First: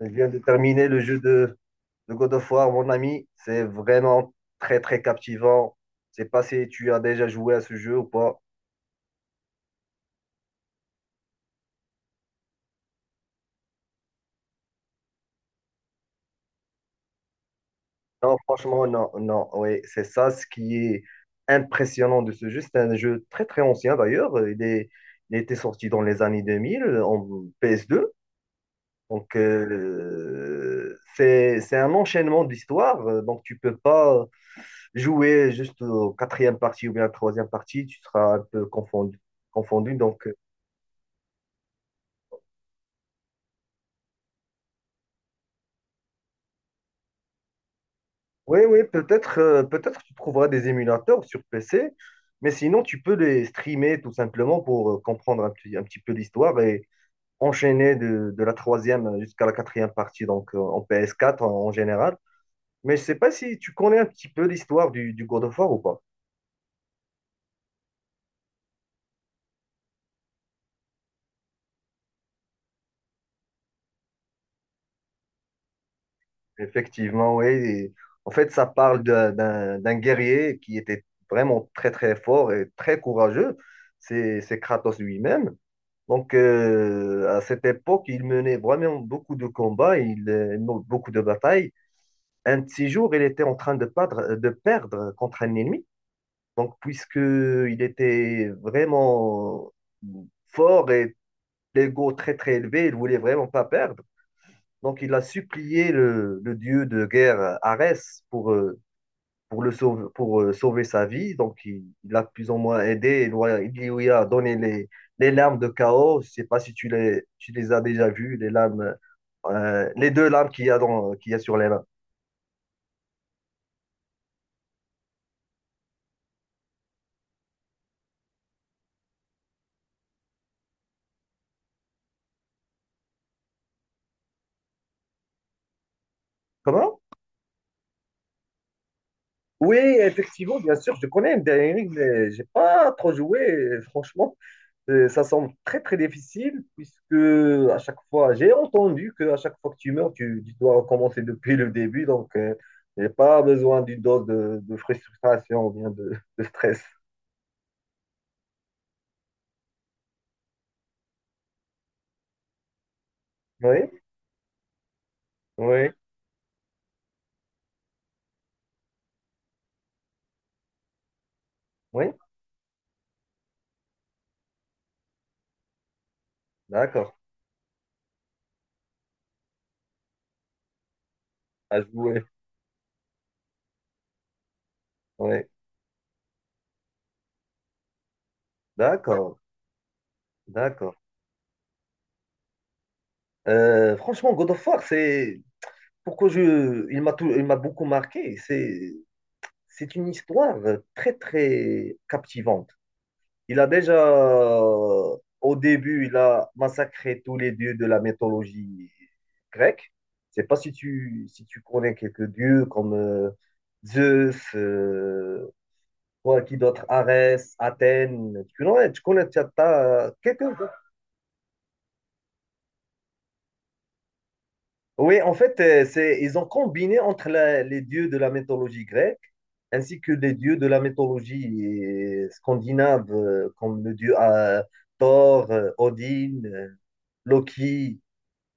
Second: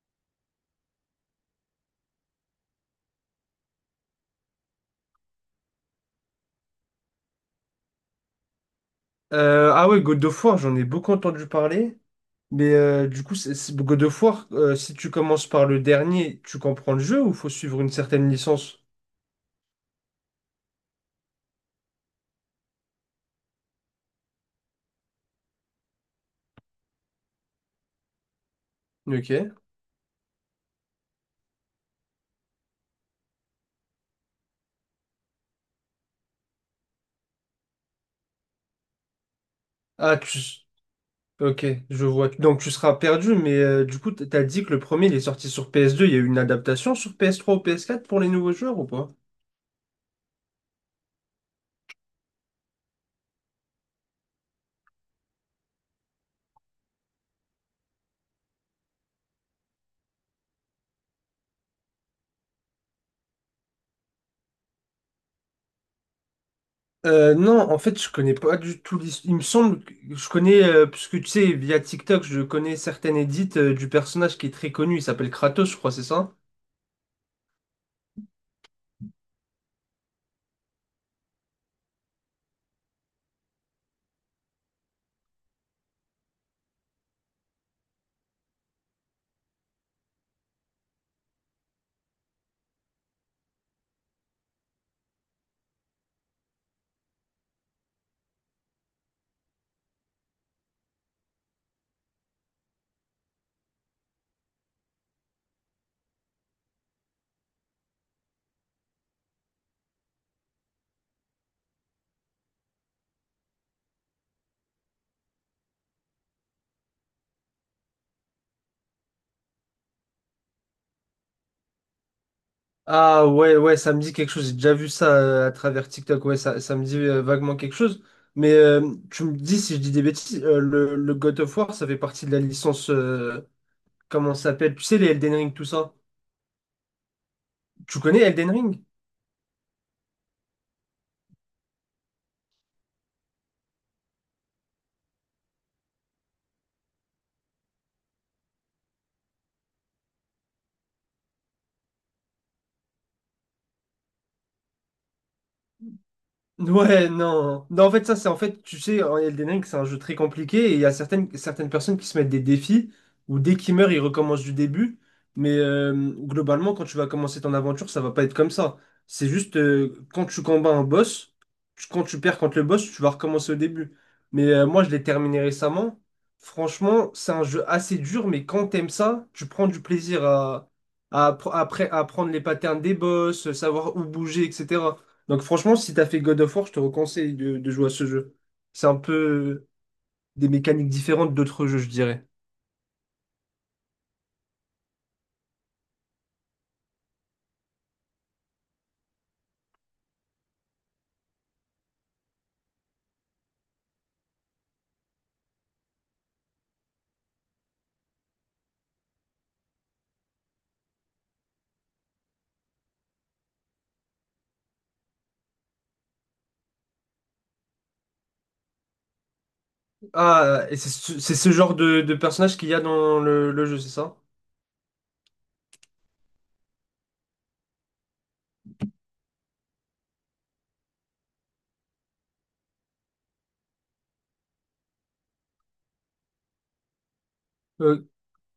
Je viens de terminer le jeu de God of War, mon ami. C'est vraiment très, très captivant. Je sais pas si tu as déjà joué à ce jeu ou pas. Ah ouais, God of War, j'en ai beaucoup entendu parler. Mais du coup, God of War, si tu commences par le dernier, tu comprends le jeu ou faut suivre une certaine Non, licence? franchement, non, non. Oui, c'est ça ce qui est impressionnant de ce jeu. C'est un jeu très, très ancien d'ailleurs. Il était sorti dans les années 2000 en PS2. Donc, Ok. C'est un enchaînement d'histoires. Donc, tu peux pas jouer juste au quatrième partie ou bien à la troisième partie. Tu seras un peu confondu. Ah, Donc. tu... Ok, je vois. Donc tu seras perdu, mais du coup, t'as dit que le premier, il est sorti sur PS2. Il y a eu une adaptation sur PS3 ou PS4 pour les nouveaux Oui, joueurs oui, ou pas? peut-être tu trouveras des émulateurs sur PC, mais sinon tu peux les streamer tout simplement pour comprendre un petit peu l'histoire et enchaîner de la troisième jusqu'à la quatrième partie, donc en PS4 en général. Mais je sais pas si tu connais un petit peu l'histoire du God of War ou pas. Non, en fait, je connais pas du tout l'histoire. Il me semble que je connais, parce que tu sais, via TikTok, je connais certaines edits du personnage qui est très connu. Il s'appelle Kratos, je crois, c'est ça? Effectivement, oui. En fait, ça parle d'un guerrier qui était vraiment très très fort et très courageux. C'est Kratos lui-même. Donc, à cette époque, il menait vraiment beaucoup de combats, beaucoup de batailles. Un de ces jours, il était en train de perdre contre un ennemi. Donc, puisqu'il était vraiment fort et l'ego très, très élevé, il voulait vraiment pas perdre. Donc, il a supplié le dieu de guerre, Arès, pour le sauver, pour sauver sa vie. Donc, il a plus ou moins aidé. Il lui a donné les lames de chaos. Je sais pas si tu les as déjà vues, les deux lames qu'il y a sur les mains. Ah ouais, ouais, ça me dit quelque chose. J'ai déjà vu ça à travers TikTok. Ouais, ça me dit vaguement quelque chose. Mais tu me dis si je dis des bêtises, le God of War, ça fait partie de la licence. Comment ça s'appelle? Tu sais, les Elden Ring, tout ça. Comment? Tu connais Elden Ring? Oui, effectivement, bien sûr, je connais Elden Ring, mais j'ai pas trop joué, franchement. Ça semble très très difficile puisque à chaque fois, j'ai entendu que à chaque fois que tu meurs, tu dois recommencer depuis le début. Donc, j'ai pas besoin d'une dose de frustration ou bien de stress. Ouais, non. Non, en fait, ça, c'est en fait, tu sais, en Elden Ring, c'est un jeu très compliqué et il y a certaines personnes qui se mettent des défis où dès qu'ils meurent, ils Oui, recommencent du début. Mais oui, globalement, quand tu vas commencer ton aventure, ça va pas être comme ça. C'est juste quand tu combats un boss, quand oui. tu perds contre le boss, tu vas recommencer au début. Mais moi, je l'ai terminé récemment. Franchement, D'accord. c'est un jeu assez dur, mais quand t'aimes ça, tu prends du plaisir à, À après, à jouer. apprendre les patterns des boss, savoir où bouger, etc. Donc Oui. franchement, si t'as fait God of War, je te reconseille de jouer à ce jeu. C'est un D'accord, peu des mécaniques d'accord. différentes d'autres jeux, je dirais. Franchement, God of War, c'est pourquoi je, il m'a tout- il m'a beaucoup marqué. C'est une histoire très très captivante. Il a déjà, au début, il a massacré tous les dieux de la mythologie grecque. Je sais pas si si tu connais quelques dieux comme Zeus, quoi, qui d'autre, Arès, Athènes. Tu connais, t'as quelqu'un, Ah, toi? et c'est ce genre de personnage qu'il y a dans le jeu, c'est ça? Oui, en fait, ils ont combiné entre les dieux de la mythologie grecque ainsi que les dieux de la mythologie scandinave, comme le dieu Thor, Odin, Loki. Euh,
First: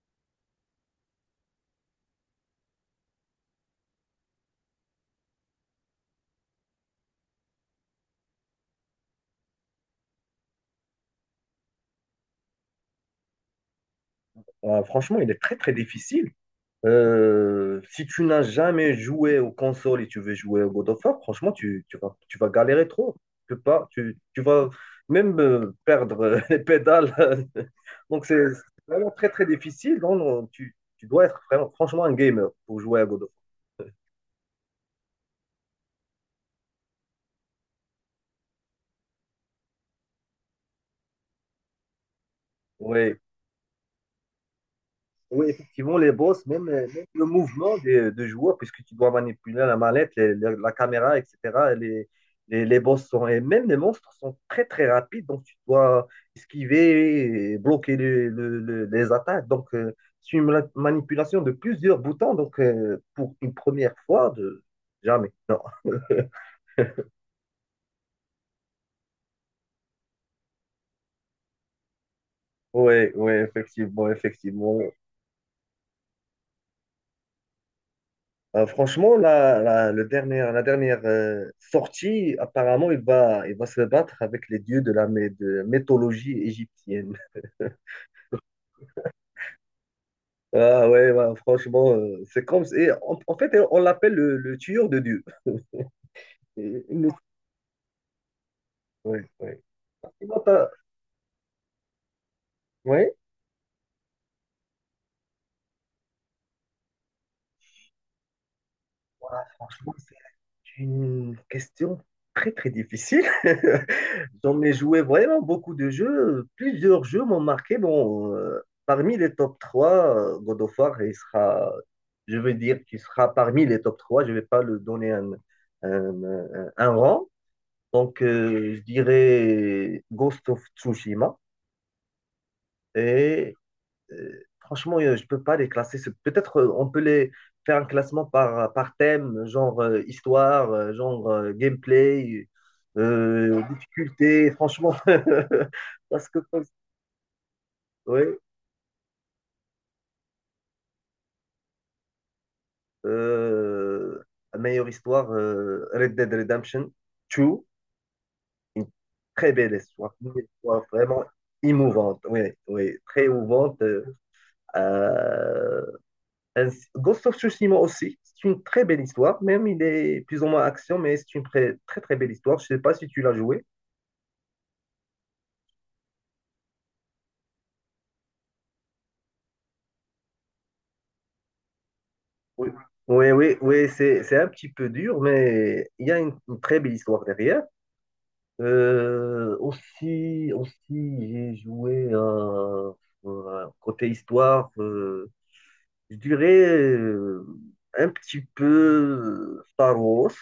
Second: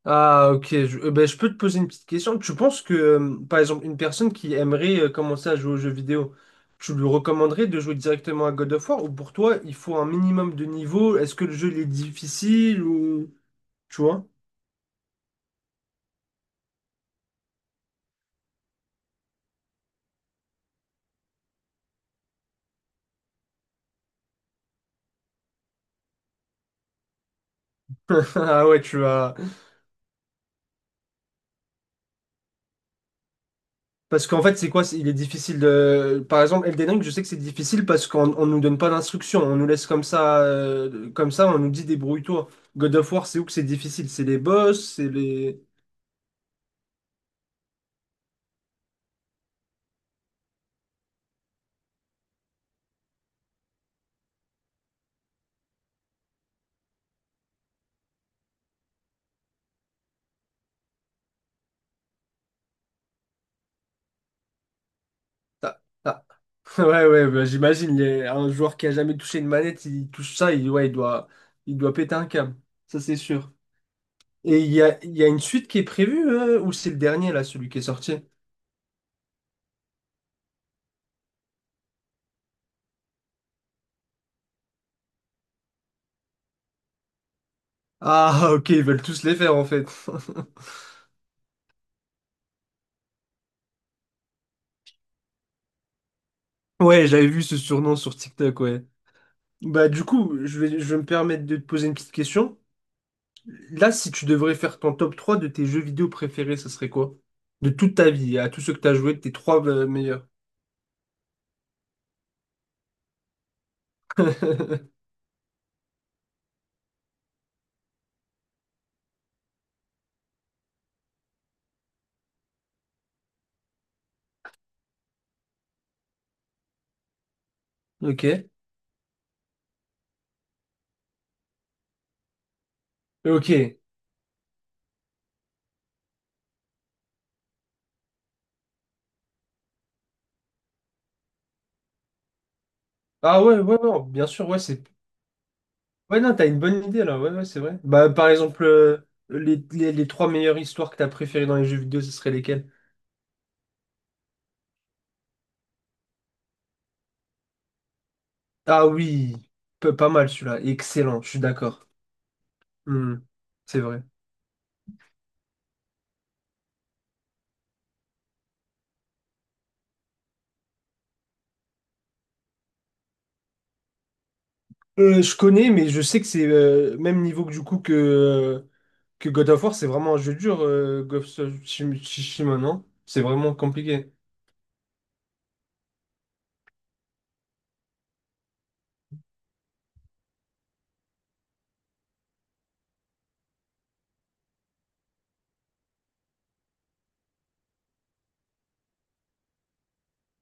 ok. Ben, je peux te poser une petite question. Tu penses que, par exemple, une personne qui aimerait commencer à jouer aux jeux vidéo, tu lui recommanderais de jouer directement à God of War ou pour toi, il faut un minimum de niveau? Est-ce que le jeu il est difficile ou... Tu vois? Franchement, il est très très difficile. Si tu n'as jamais joué aux consoles et tu veux jouer au God of War, franchement, tu vas galérer trop. Tu peux pas, tu vas même perdre les pédales. Donc, c'est Ah ouais, c'est tu vraiment très vas... très difficile. Donc, tu dois être franchement un gamer pour jouer à God of War. Parce qu'en fait, c'est quoi? Il est difficile de. Par exemple, Elden Ring, je sais que c'est difficile parce qu'on nous donne pas d'instructions. On nous laisse comme ça, on nous dit débrouille-toi. God of Oui, War, c'est où que c'est difficile? C'est les boss, c'est Oui, les. effectivement, les boss, même le mouvement des joueurs, puisque tu dois manipuler la mallette, la caméra, etc. Les, les boss sont, et même les monstres sont très très rapides, donc tu dois esquiver et bloquer les attaques. Donc, c'est une manipulation de plusieurs boutons, donc pour une première fois, de, jamais. Non. Ah, ah. Ouais, ouais, bah, j'imagine. Un joueur qui a jamais touché une manette, il touche ça, il, ouais, il doit péter un câble. Ça, Oui, c'est oui, sûr. effectivement, Et il effectivement. y a, il y a une suite qui est prévue, ou c'est le dernier, là, celui qui est sorti? Franchement, la dernière sortie, apparemment, il va se battre avec les dieux de mythologie égyptienne. Ah, ok, ils veulent tous les faire, en fait. Ah ouais, ouais, franchement, c'est comme si, et en fait, on l'appelle le tueur de dieux. Et- et Ouais, nous- j'avais vu ce surnom sur TikTok, ouais. Ouais, ouais. Bah, du coup, Sinon, je vais, je vais me permettre de te poser une petite question. ouais. Là, si tu devrais faire ton top 3 de tes jeux vidéo préférés, ça serait quoi? De toute ta vie, à tous ceux que tu as joué, tes Voilà, trois franchement, meilleurs. une question très très difficile. J'en ai joué vraiment beaucoup de jeux. Plusieurs jeux m'ont marqué. Bon, parmi les top 3 God of War, je veux dire qu'il sera parmi les top trois. Je ne vais pas le donner un, un rang. Donc, Ok. Je dirais Ghost of Tsushima et Ok. Franchement, je peux pas les classer. Peut-être on peut les faire un classement par, par thème, genre histoire, genre gameplay, Ah ouais, ouais, ouais, bien sûr, difficulté, ouais, c'est. franchement. Ouais, Parce non, que, t'as une bonne idée là, ouais, ouais, c'est vrai. Bah, par ouais, exemple, les trois meilleures histoires que t'as préférées dans les jeux vidéo, ce serait lesquelles? euh, meilleure histoire, Red Dead Redemption 2, Ah une oui, très belle pas histoire, mal une celui-là, histoire excellent, vraiment je suis d'accord. émouvante, oui, oui, Hmm, très c'est émouvante. vrai. euh, Euh, Ghost of Tsushima aussi, c'est une très belle histoire, même il est plus ou moins action, mais c'est une très très, très belle histoire. Je ne sais pas si tu l'as joué. Je connais, mais je sais que c'est même niveau que que God of War, c'est vraiment un jeu dur, Ghost of Tsushima, Tsushima, Oui, non? C'est oui, vraiment oui, oui, compliqué. c'est un petit peu dur, mais il y a une très belle histoire derrière. Aussi, j'ai joué côté histoire. Je dirais un petit peu Star Wars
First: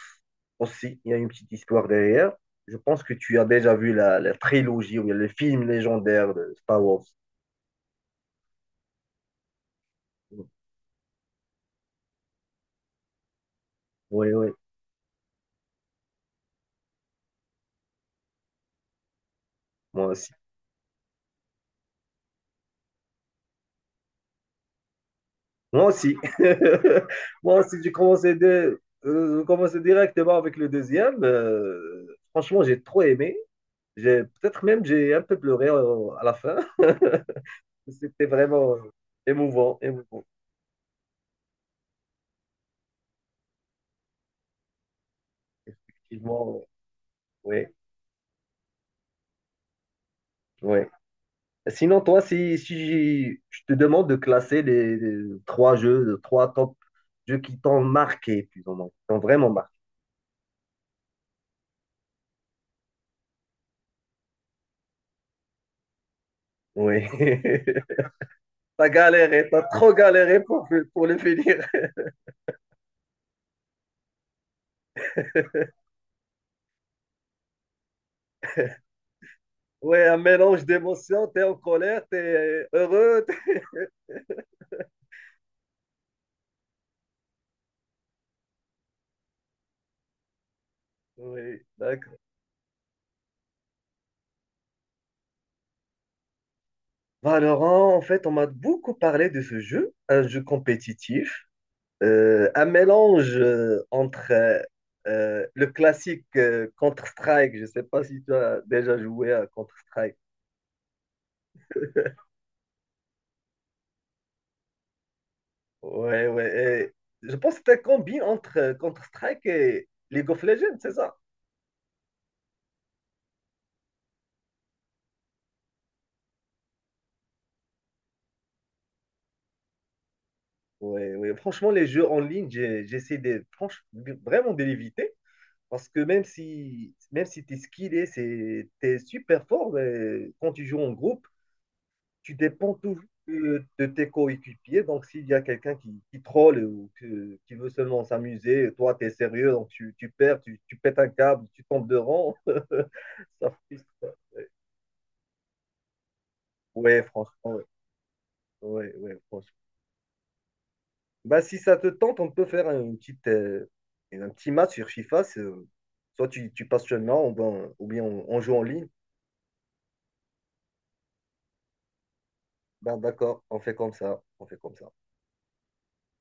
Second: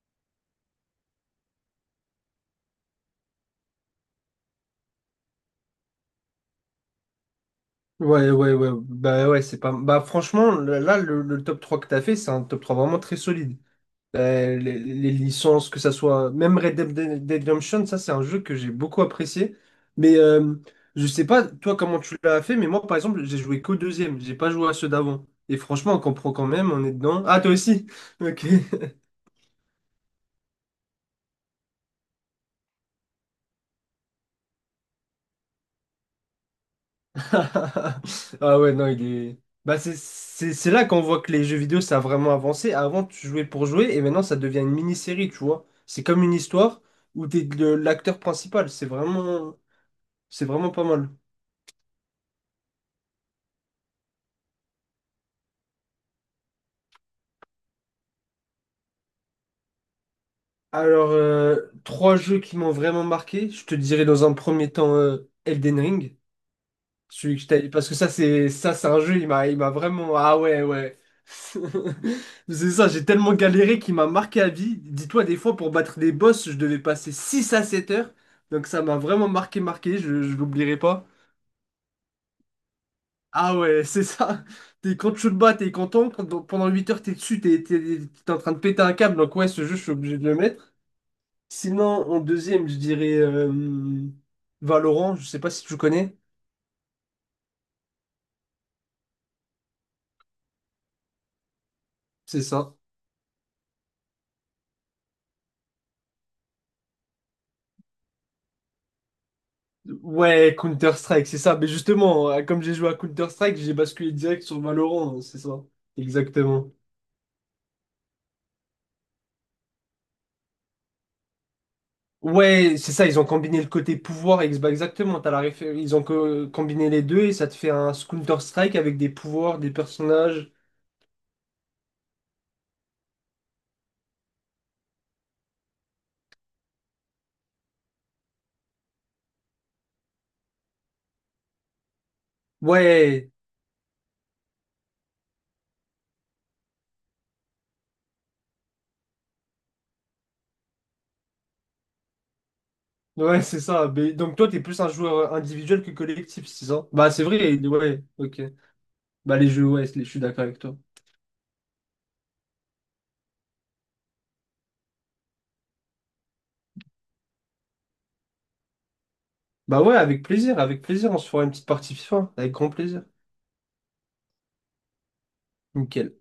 aussi. Il y a une petite histoire derrière. Je pense que tu as déjà vu la trilogie ou bien le film légendaire de Star Wars. Ouais, ouais, ouais. Bah ouais, c'est pas. Bah franchement, là, le top 3 que t'as fait, c'est un top 3 vraiment très solide. Oui, oui, les licences, que ça soit. Même Red Dead Redemption, ça, c'est un jeu que j'ai beaucoup apprécié. moi Mais aussi. Je sais pas, toi, comment tu l'as fait, mais moi, par exemple, j'ai joué qu'au deuxième. J'ai pas joué à ceux d'avant. Et Moi franchement, on aussi. comprend quand même, on est dedans. Ah, toi Moi aussi, aussi? Ok. J'ai commencé directement avec le deuxième. Franchement, j'ai trop aimé. Peut-être même j'ai un peu pleuré à la fin. C'était Ah vraiment ouais, non, il est. émouvant, Bah, émouvant. C'est là qu'on voit que les jeux vidéo, ça a vraiment avancé. Avant, tu jouais pour jouer et maintenant, ça devient une mini-série, tu vois. C'est comme une Effectivement, histoire où t'es oui, l'acteur principal. C'est vraiment oui. pas mal. Sinon, toi, si je te demande de classer les trois top jeux qui t'ont marqué, plus ou moins, qui t'ont vraiment marqué. Alors, trois jeux qui m'ont vraiment marqué. Je te dirais dans un premier temps Elden Ring. Oui. Celui que parce que ça, T'as c'est un jeu, il galéré, m'a il t'as m'a trop vraiment. Ah galéré ouais, pour, ouais. pour le finir. C'est ça, j'ai tellement galéré qu'il m'a marqué à vie. Dis-toi, des fois, pour battre des boss, je devais passer 6 à 7 heures. Donc ça m'a vraiment marqué, Oui, marqué, un je mélange l'oublierai pas. d'émotions, t'es en colère, t'es heureux. Ah ouais, c'est ça. T'es, quand tu le bats, t'es content. Quand- pendant 8 heures, t'es dessus, t'es en train de péter un câble. Donc ouais, ce jeu, je suis obligé de le mettre. Oui, Sinon, d'accord. en deuxième, je dirais Valorant, je sais pas si tu connais. Valorant, en fait, on m'a beaucoup parlé de ce jeu, un jeu compétitif. C'est Un ça. mélange entre le classique Counter-Strike, je ne sais pas si tu as déjà joué à Counter-Strike. Ouais, Counter-Strike, c'est ça. Mais justement, comme j'ai joué à Counter-Strike, j'ai basculé direct sur Valorant, hein, c'est ça. Ouais, Exactement. ouais. Et je pense que c'est un combi entre Counter-Strike et League of Legends, c'est ça? Ouais, c'est ça, ils ont combiné le côté pouvoir, bah, exactement, t'as ils ont combiné les deux et ça te fait un Counter-Strike avec des pouvoirs, des personnages. Ouais, ouais. Franchement, les jeux en ligne, j'essaie vraiment de l'éviter parce que même si tu es skillé, tu es super fort, mais quand tu joues en groupe, tu dépends toujours Ouais, de tes coéquipiers. Donc, s'il y a quelqu'un qui troll ou qui veut seulement s'amuser, toi, tu es sérieux, donc tu perds, tu pètes un câble, tu tombes de rang. ouais, Ça c'est ça. frustre. Mais, donc toi, t'es plus un joueur individuel que collectif, c'est ça? Ouais, Bah c'est franchement, vrai, ouais. ouais, ok. Ouais, ouais, Bah les franchement. jeux, ouais, je suis d'accord avec toi. Bah, si ça te tente, on peut faire un petit match sur FIFA. Soit tu passes chez moi, ou bien on joue en ligne. Bah ouais, avec plaisir, on se fera une petite partie FIFA, avec grand Bah, plaisir. d'accord, on fait comme ça. On fait comme ça. Nickel.